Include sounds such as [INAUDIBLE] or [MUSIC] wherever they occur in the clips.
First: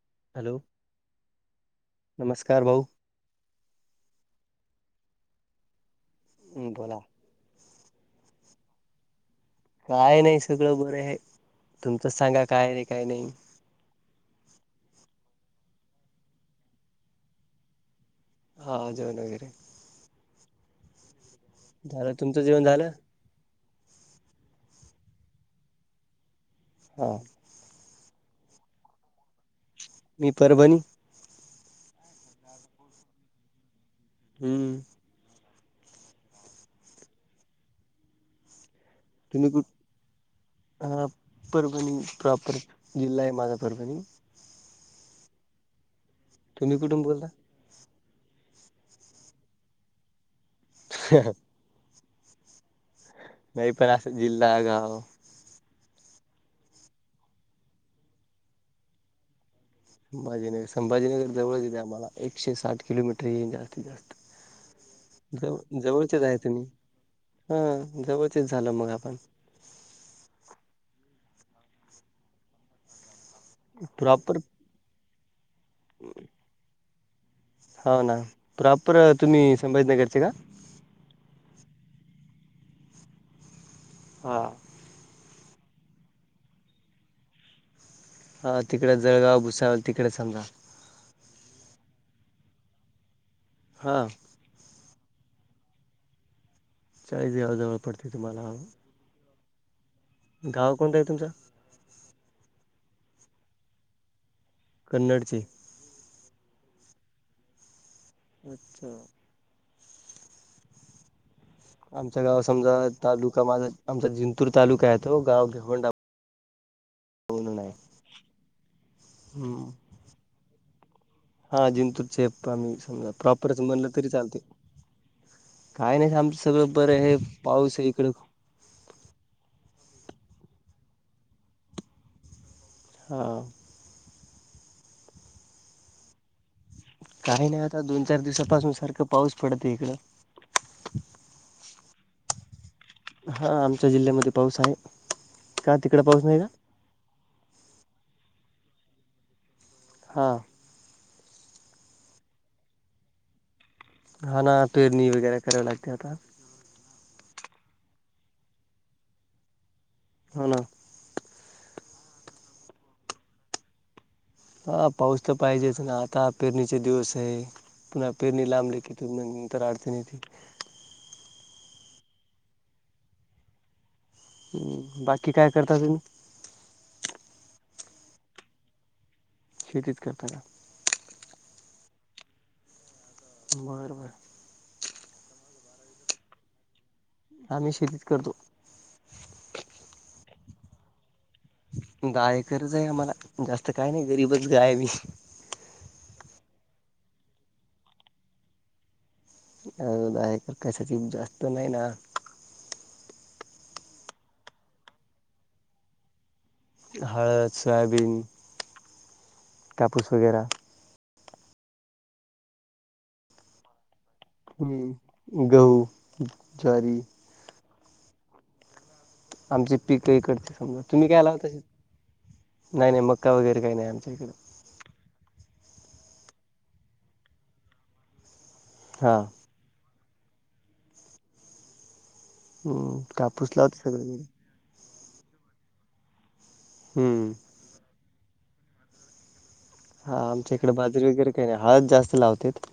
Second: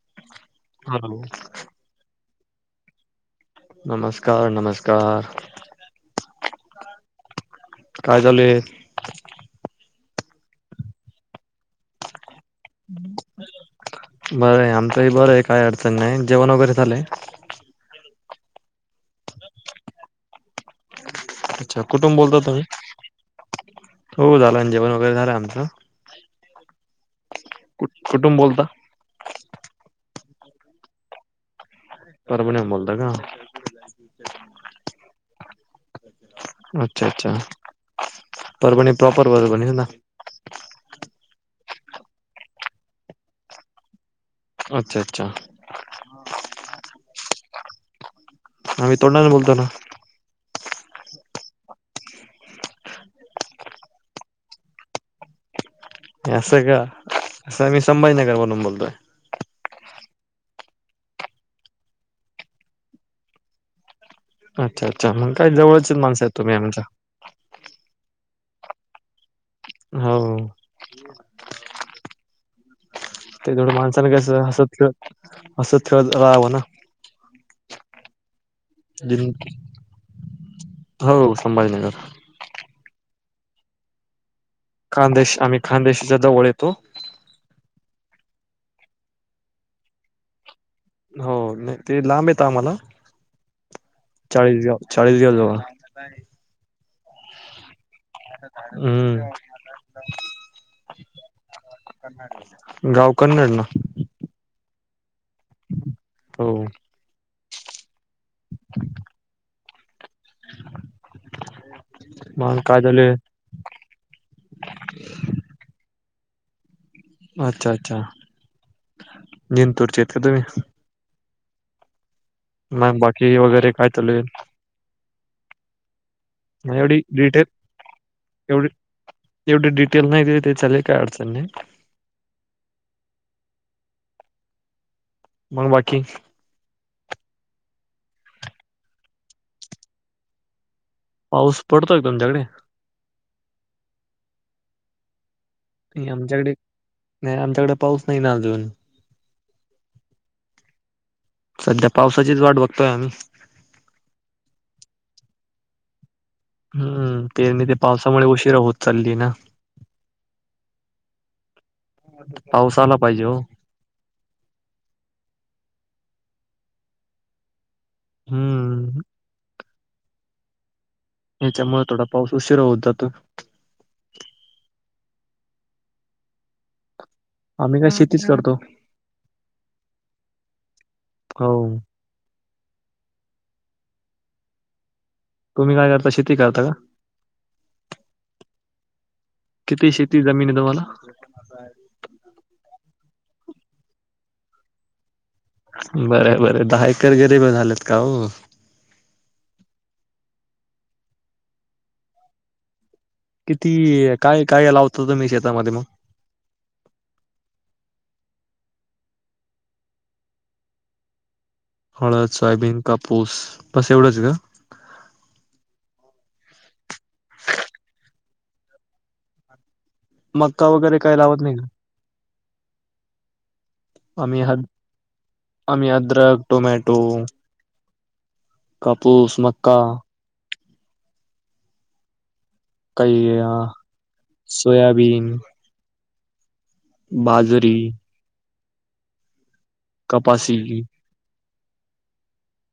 ह खर भाऊ नमस्कार नमस्कार हम्म बोला काय चालूय काय नाही सगळं बरं आहे तुमचंच सांगा काय नाही काय नाही बरं आहे आमचंही बरं आहे काय अडचण नाही जेवण वगैरे झालंय हा जोन वगैरे अच्छा झालं कुठुून बोलता तुमचं तुम्ही जेवण झालं हो झालं जेवण वगैरे झालं आमचं हा कु कुटुंब बोलता मी परभणी परभणे बोलता का हम्म अच्छा अच्छा तररप प्रॉपर वर तुम्ही कुठ भस ना हा परभणी प्रॉपर जिल्हा आहे मात परभणी अच्छा अच्छा तुमही कुटुमब बोलता आम्ही तोंडाने बोलतो ना ह नाही पण असं जिल्हा गाव असं का असं मी संभाजीनगर वणून बोलतोय संभाजीनगर संभाजीनगर जवळचेते आम्हाला एकशे साठ किलोमीटर हे जास्तीत जास्त अच्छा अच्छा मग काय जवळ जवळची माणस आहेत तुम्ही आमच्या व्यवथित झालं मग आपण हो ते थवढं माणसाांं प्रॉपर कसं हसतलं असं खेळत राहावं ना हो ना प्रॉपर दि तुम्ही संभाजीनगरचे का हो संभाजीनगर हा खानदेश आम्ही खानदेशच्या जवळ येतो. ह तिकडे जळगाव भुसाळ तिकडे समजा. हो नाही ते लांब येत आम्हाला हा चाळीसगाव चाळीस घ्या जावा चाळीसगावाजवळ हम्म गाव कोणतं आहे तुमच? गाव कन्नड ना कन्नड हो अच्छा आमच्या गाव मग समजा काय झाले तालुका माझा आमचा जिंतूर तालुका आहे तो गाव भिवंडा अच्छा अच्छा. हम्म जिंतूर चे आहेत का तुम्ही हा जिंतूरचे आम्ही मग समजा बाकी प्रॉपरच वगैरे काय म्हणलं तरी चालू आहे चालते. काय नाही आमच सगळं नाही बरं एवढी आहे डिटेल पाऊस आहे इकड तेल नाही तरी ते चालेल काही अडचण नाही. हा मग बाकी काही नाही आता दोन चार दिवसापासून सारखं पाऊस पडत इकडं पाऊस पडतोय तुमच्याकडे? हा आमच्या जिल्ह्यामध्ये पाऊस आहे. का तिकडे नाही पाऊस का आमच्याकडे नाही आमच्याकडे पाऊस नाही ना. अजून हा सध्या पावसाचीच वाट बघतोय आम्ही. हा ना पेरणी वगैरे कराव लागते आता हम्म ते म ते पावसामुळे उशीरा होत चालली ना. हो ना पाऊस आला पाहिजे ओ. हा पाऊस तर पाहिजेच ना आता पेरणीचे दिवस आहे. पेरणी लांबलय की हम्म तीन महिने तर अडचणी येते याच्यामुळे थोडा पाऊस उशिरा होत जातो. हम्म बाकी काय करता तुम्ही? मी काय शेतीच करतो. शेतीच करता का. हो. बर बर तुम्ही काय करता शेती करता का? आम्ही शेतीच करतो. किती शेती जमीन आहे तुम्हाला दहा एकरच आहे आम्हाला जास्त काय नाही गरीबच गाय आम्ही बर बर दहा एकर गरिब झालेत का हो. अ आहे कसाची जास्त नाही ना. किती काय काय लावता तुम्ही शेतामध्ये मग? हळद, सोयाबीन, कापूस वगैरा हळद, सोयाबीन, कापूस बस. एवढंच का? हम्म गहू ज्वारी. आमची पीकही इकडचे मक्का समजा वगैरे तुम्ही काही काय लावत लावता? नाही का? नाही नाही मका वगैरे काही नाही आमच्याकड आम्ही हद आम्ही अदरक, टोमॅटो हा कापूस, मक्का हम्म कापूस लावत्यात सगळीकडे बीन हम्म बाजरी हा आमच्या कपासी, इकडे बाजरी वगैरे काय नाही हळद जास्त लावत्यात.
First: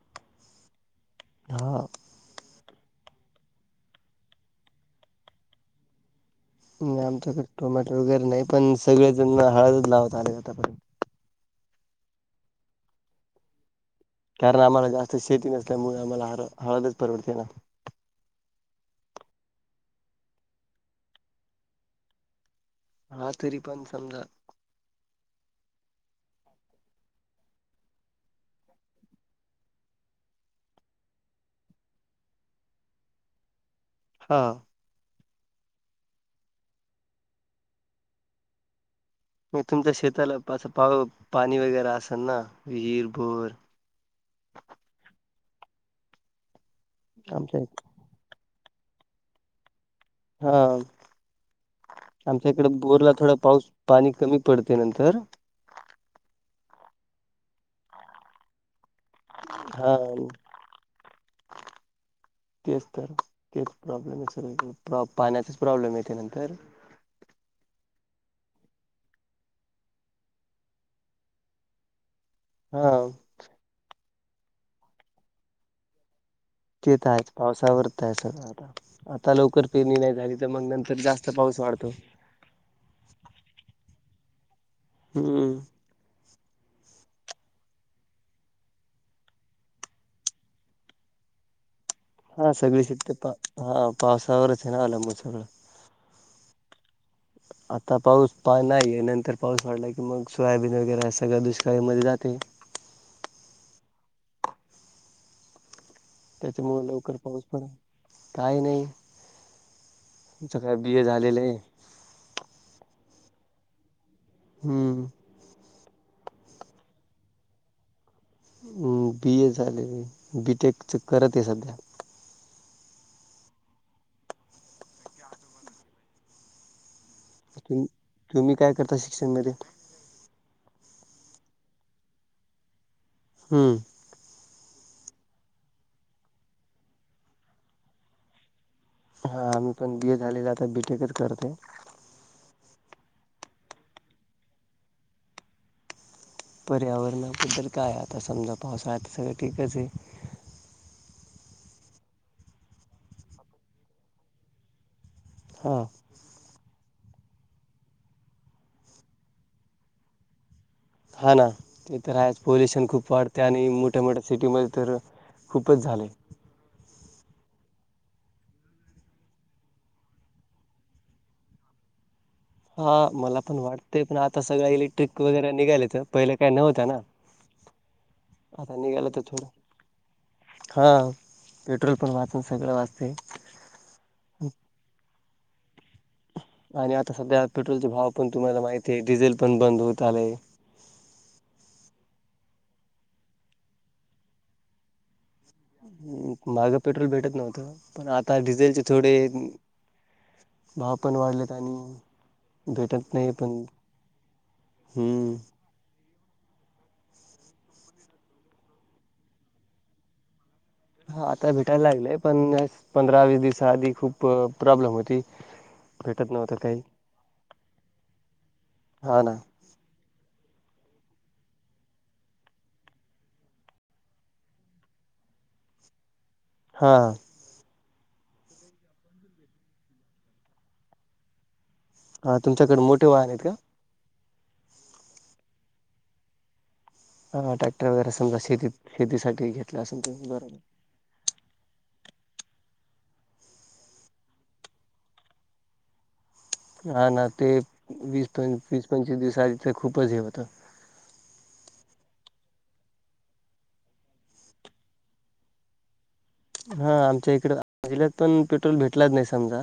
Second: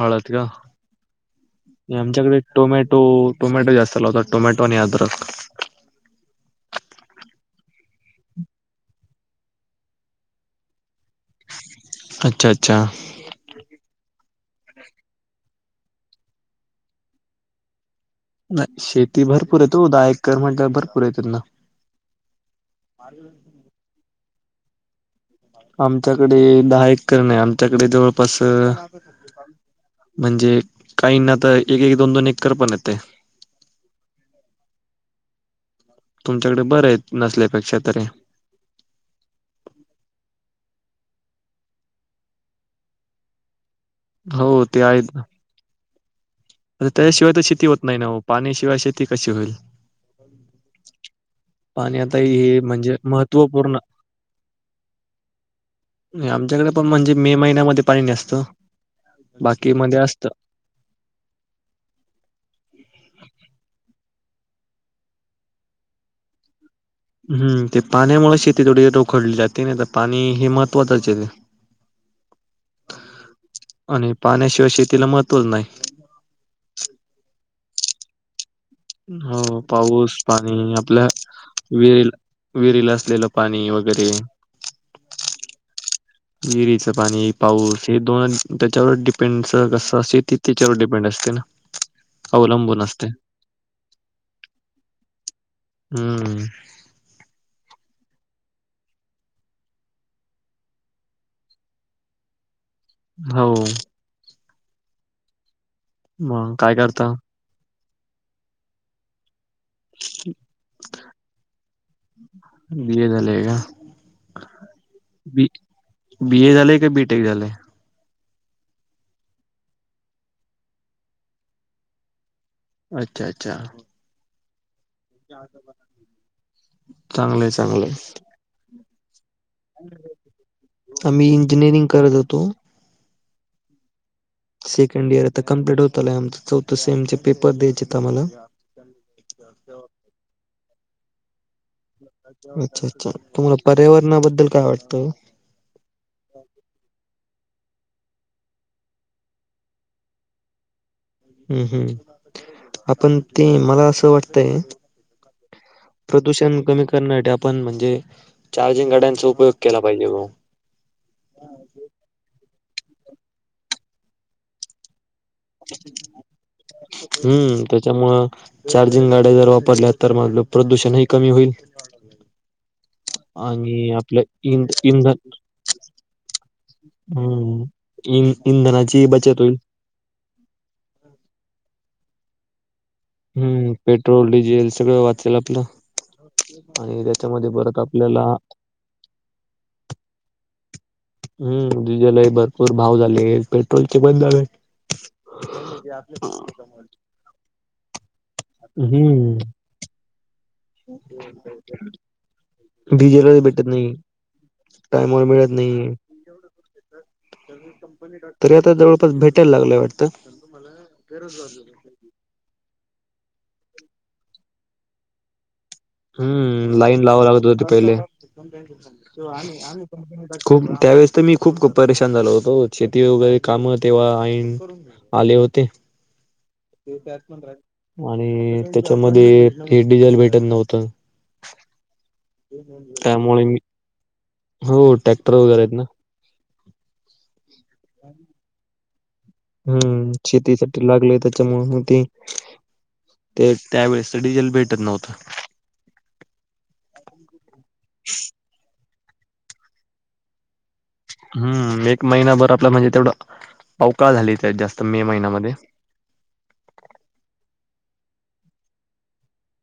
हळद का? हा आमच्याकडे टोमॅटो टोमॅटो जास्त लावतात टोमॅटो आणि आदरक नाही आमच्याकडे टोमॅटो वगैरे नाही पण सगळे जण ना हळदच लावत आले आतापर्यंत अच्छा अच्छा कारण आम्हाला जास्त शेती नसल्यामुळे आम्हाला ह हळदच परवडते ना नाही शेती भरपूर आहेत वो दहा एकर म्हटल्या भरपूर आहे त्यांना हा तरी पण समजा आमच्याकडे दहा एकर नाही आमच्याकडे जवळपास म्हणजे काहीना तर एक एक दोन दोन एकर पण येतय. हा तुमच्याकड बरं आहे नसल्यापेक्षा तरी म तुमच्या शेताला पा पा पाणी वगैरे असेल ना विहीर, बोर हो त्याच्याशिवाय तर आमच्या शेती होत नाही ना पाणी शि [UNINTELLIGIBLE] शेती कशी होईल? हा पाणी आता आमच्या हे इकडे म्हणजे बोरला थोडा पाऊस महत्त्वपूर्ण पाणी कमी पडते नंतर आमच्याकडे पण म्हणजे मे महिन्यामध्ये पाणी न असतो. बाकी हा मध्ये असत. तेच तर तेच प्रॉब्लेम आहेत सगळी कड पा-पाण्याचा प्रॉब्लेम येते नंतर. हम्म ते पाण्यामुळ शेती थोडी रोखडली जाते नाही तर पाणी हे महत्त्वाचचे हे. हा आणि पाण्याशिवाय शेतीला महत्त्वच नाही. तेेत आहेच पावस. [INAUDIBLE] हो, पाऊस पाणी नंतर आपल्या जास्त पाऊस वाढतो. विहिर विहिरीला असलेलं पाणी वगैरे. हम्म. विरीचं पाणी पाऊस हे दोन त्याच्यावर डिपेंड सगस अस शेती त्याच्यावर डिपेंड असते ना. हा अवलंबून सगळी असते शेती पा ह पावसावरच आहे ना अलंबून सगळं. हम्म आता पाऊस पा नाहीय नंतर पाऊस पडला, की मग सोयाबीन वगैरे सगळं दुष्काळीमध्ये जाते. हो मग काय त्याच्यामुळ करता? लवकर पाऊस पडा. काही नाही. आमच काय बि. ए. झालेलं आहे. [INAUDIBLE] हम्म. बी बी. ए. झालंय का बी-टेक झालंय. हम बीए झालय, बीटेक च करत हे सध्या. अच्छा-अच्छा. [INAUDIBLE] चांगलंय-चांगलंय. ' [INAUDIBLE] आम्ही इंजिनिअरिंग करत होतो हम्म सेकंड इयर आता कम्प्लेट होत आलय, आमच चौथं सेम चे पेपर द्यायचेत आम्हाला. हा आम्ही पण बी. ए. झालेलं आता, बी. टे टिकत करते. अच्छा अच्छा तुम्हाला पर्यावरणाबद्दल काय वाटत. पर्यावरणा बद्दल. काय आता समजा पावसाळात सगळं ठीकच आहे. हम्म हम्म आपण ते मला असं वाटतय. हां प्रदूषण कमी क वेन नाईट आपण म्हणजे चार्जिंग गाड्यांचा उपयोग केला पाहिजे ग. हा ना ते तर आहेच, पोल्युशन. खूप वाढते आणि मोठ्या मोठ्या सिटीमध्ये तर खूपच झाले हम्म त्या त्यामुळ चार्जिंग गाड्या जर वापरल्या तर म्हणलं प्रदूषण ही कमी होईल. हा मला पण आणि वाटतय पण आपलं आता सगळं इंध इंधन इलेक्ट्रिक वगैरे निघायलत पहिलं काय नव्हत ना हम्म इन आता इंधनाची निघायल तर बचत थोडं होईल हा पे ट्रोल पण वाचल सगळ वाच हम् पेट्रोल, डिझेल सगळं वा चेल आपल आणि आता सध्या पेट्रोलचे भाव पण तुम्हाला माहती आहे, डिझेल पण बंद होत आलय हम्म डिझेलही भरपूर भाव झाले, पेट्रोलचे पण झाले. मागं पेट्रोल भेटत नव्हतं पण आता डिझेलचे थोडे भाव पण वाढलेत आणि भेटत नाही डिझेलच पण भेटत नाही, टाईमवर हम्म मिळत नाही. तरी आता जवळपास भेटायला लागलंय वाटत. हा आता भेटायला लागलंय पण पंधरा-वीस दिवसा आधी खूप प्रॉब्लेम होती. भेटत नव्हतं हम्म काही लाईन लावा लागत होते पहिले. हा ना खूप त्यावेेळेस तर मी खूप परेशान झालो होतो, शेती वगैरे काम तेव्हा ‌ऐन आले होते. हा ते त्यात पंधरा आणि त्याच्यामध्ये हे डिझेल भेटत नव्हतं. हा तुमच्याकडे मोठे वाहन आहेत त्यामुळे का? मी हो टॅक्टर वगैरे आहेत ना ह ट्रॅक्टर वगैरे समजा शेती हम्म शेतीसाठी लागले त्याच्यामुळ म ते ते त्यावेेळेस तर डिजेल भेटत नव्हतं. हा ना ते वीस पंचवीस पंचवीस दिवसाआधी तर खूपच हे होतं. हम्म एक महिनाभर आपलं म्हणजे तेवढं पावकाळ झाली त्या जास्त मे महिन्यामध्ये हा आमच्या इकड जिल्ह्यात पण पेट्रोल भेटलाच नाही समजा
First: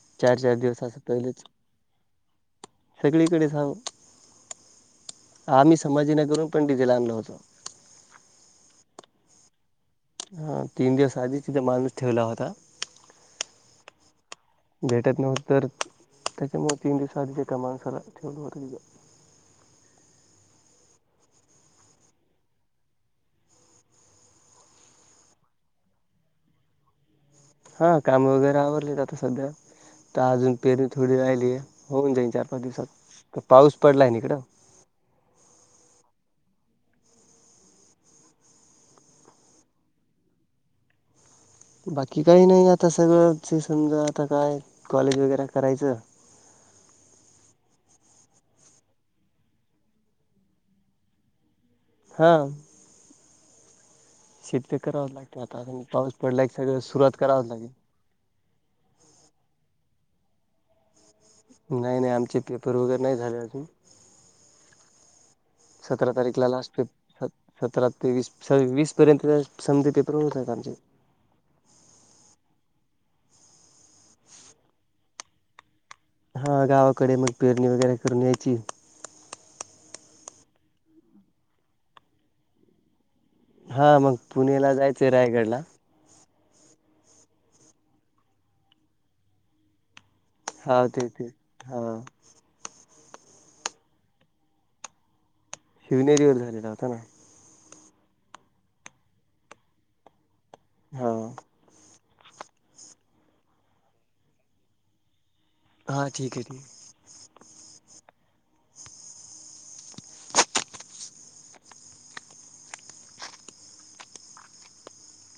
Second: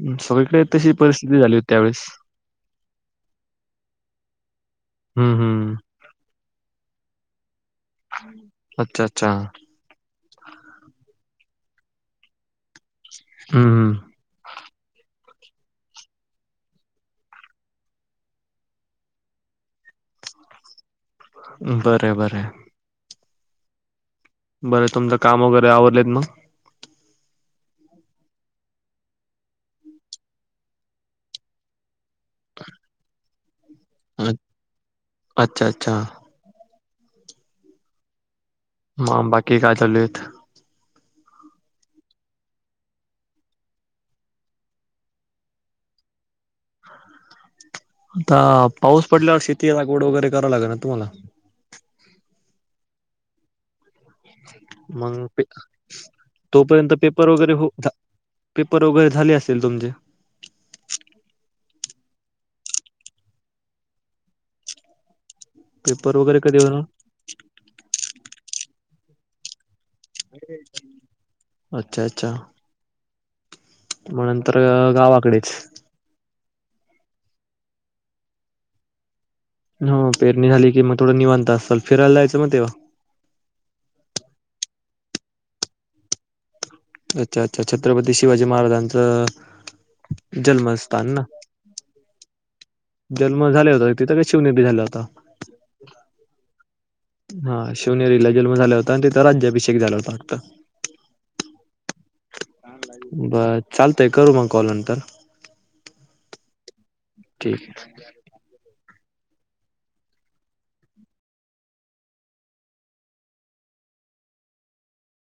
हम्म, चार चार सगळीकडे दिवस तशी असं परिस्थिती पहिलंच, झाली होती त्यावेळेस सगळीकडे जाऊन हम्म हम्म आम्ही संभाजी नगरहून पण डिझेल आणलं होतं. अच्छा अच्छा हा तीन दिवस आधीच तिथ माणूस ठेवला होता. हम्म हम्म. भेटत नव्हतं तर त्याच्यामुळ तीन दिवस आधीच एका माणसाला ठेवलं होत तिथं बर, बर. बरं तुमचं काम वगैरे आवरलेत मग. हा काम वगैरे आवरलेत आता सध्या तर अजून पेरीनी थोडी राहिली, होऊन जाईन चार पाच दिवसात. पाऊस पडलाय नी मग का. अच्छा अच्छा ह बाकी काय चालूहाईत. बाकी काही नाही आता सगळं समजा आता काय कॉलेज वगैरे करायचं. आता पाऊस पडल्यावर शेती लागवड वगैरे करावी लागेल ना तुम्हाला. हां. लागते मग, आता अजून पाऊस पडला की सगळं तोपर्यंत सुरुवात पेपर करावंच वगैरे, लागेल पेपर वगैरे झाले, असेल तुमचे. नाही नाही आमचे पेपर वगैरे नाही झाले अजून. सतरा पेपर वगैरे तारीखला कधी लास्ट पे होणार सतरा, तेवीस. सव्वीस पर्यंत समजेल. अच्छा, अच्छा. मग नंतर गावाकडेच. हा गावाकडे मग पेरणी वगैरे करून यायची. हो पेरणी झाली की मग थोडं निवांता असाल, फिरायला जायचं मग तेव्हा. हा मग पुणेला जायचंय रायगडला. अच्छा, अच्छा, छत्रपती शिवाजी महाराजांचं. हा, जन्मस्थान ना ते, हा. जन्म झाले होता तिथं काय शिवनेरी वर झाला होता? शिवनेरीवर झालेला होता ना. शिनेरीला जन्म झाला होता, आणि तिथं राज्याभिषेक झाला होता फक्त. हो. बर चालतय करू मग कॉल नंतर. हां ठीक आहे ठीक आहे. ठीक आहे.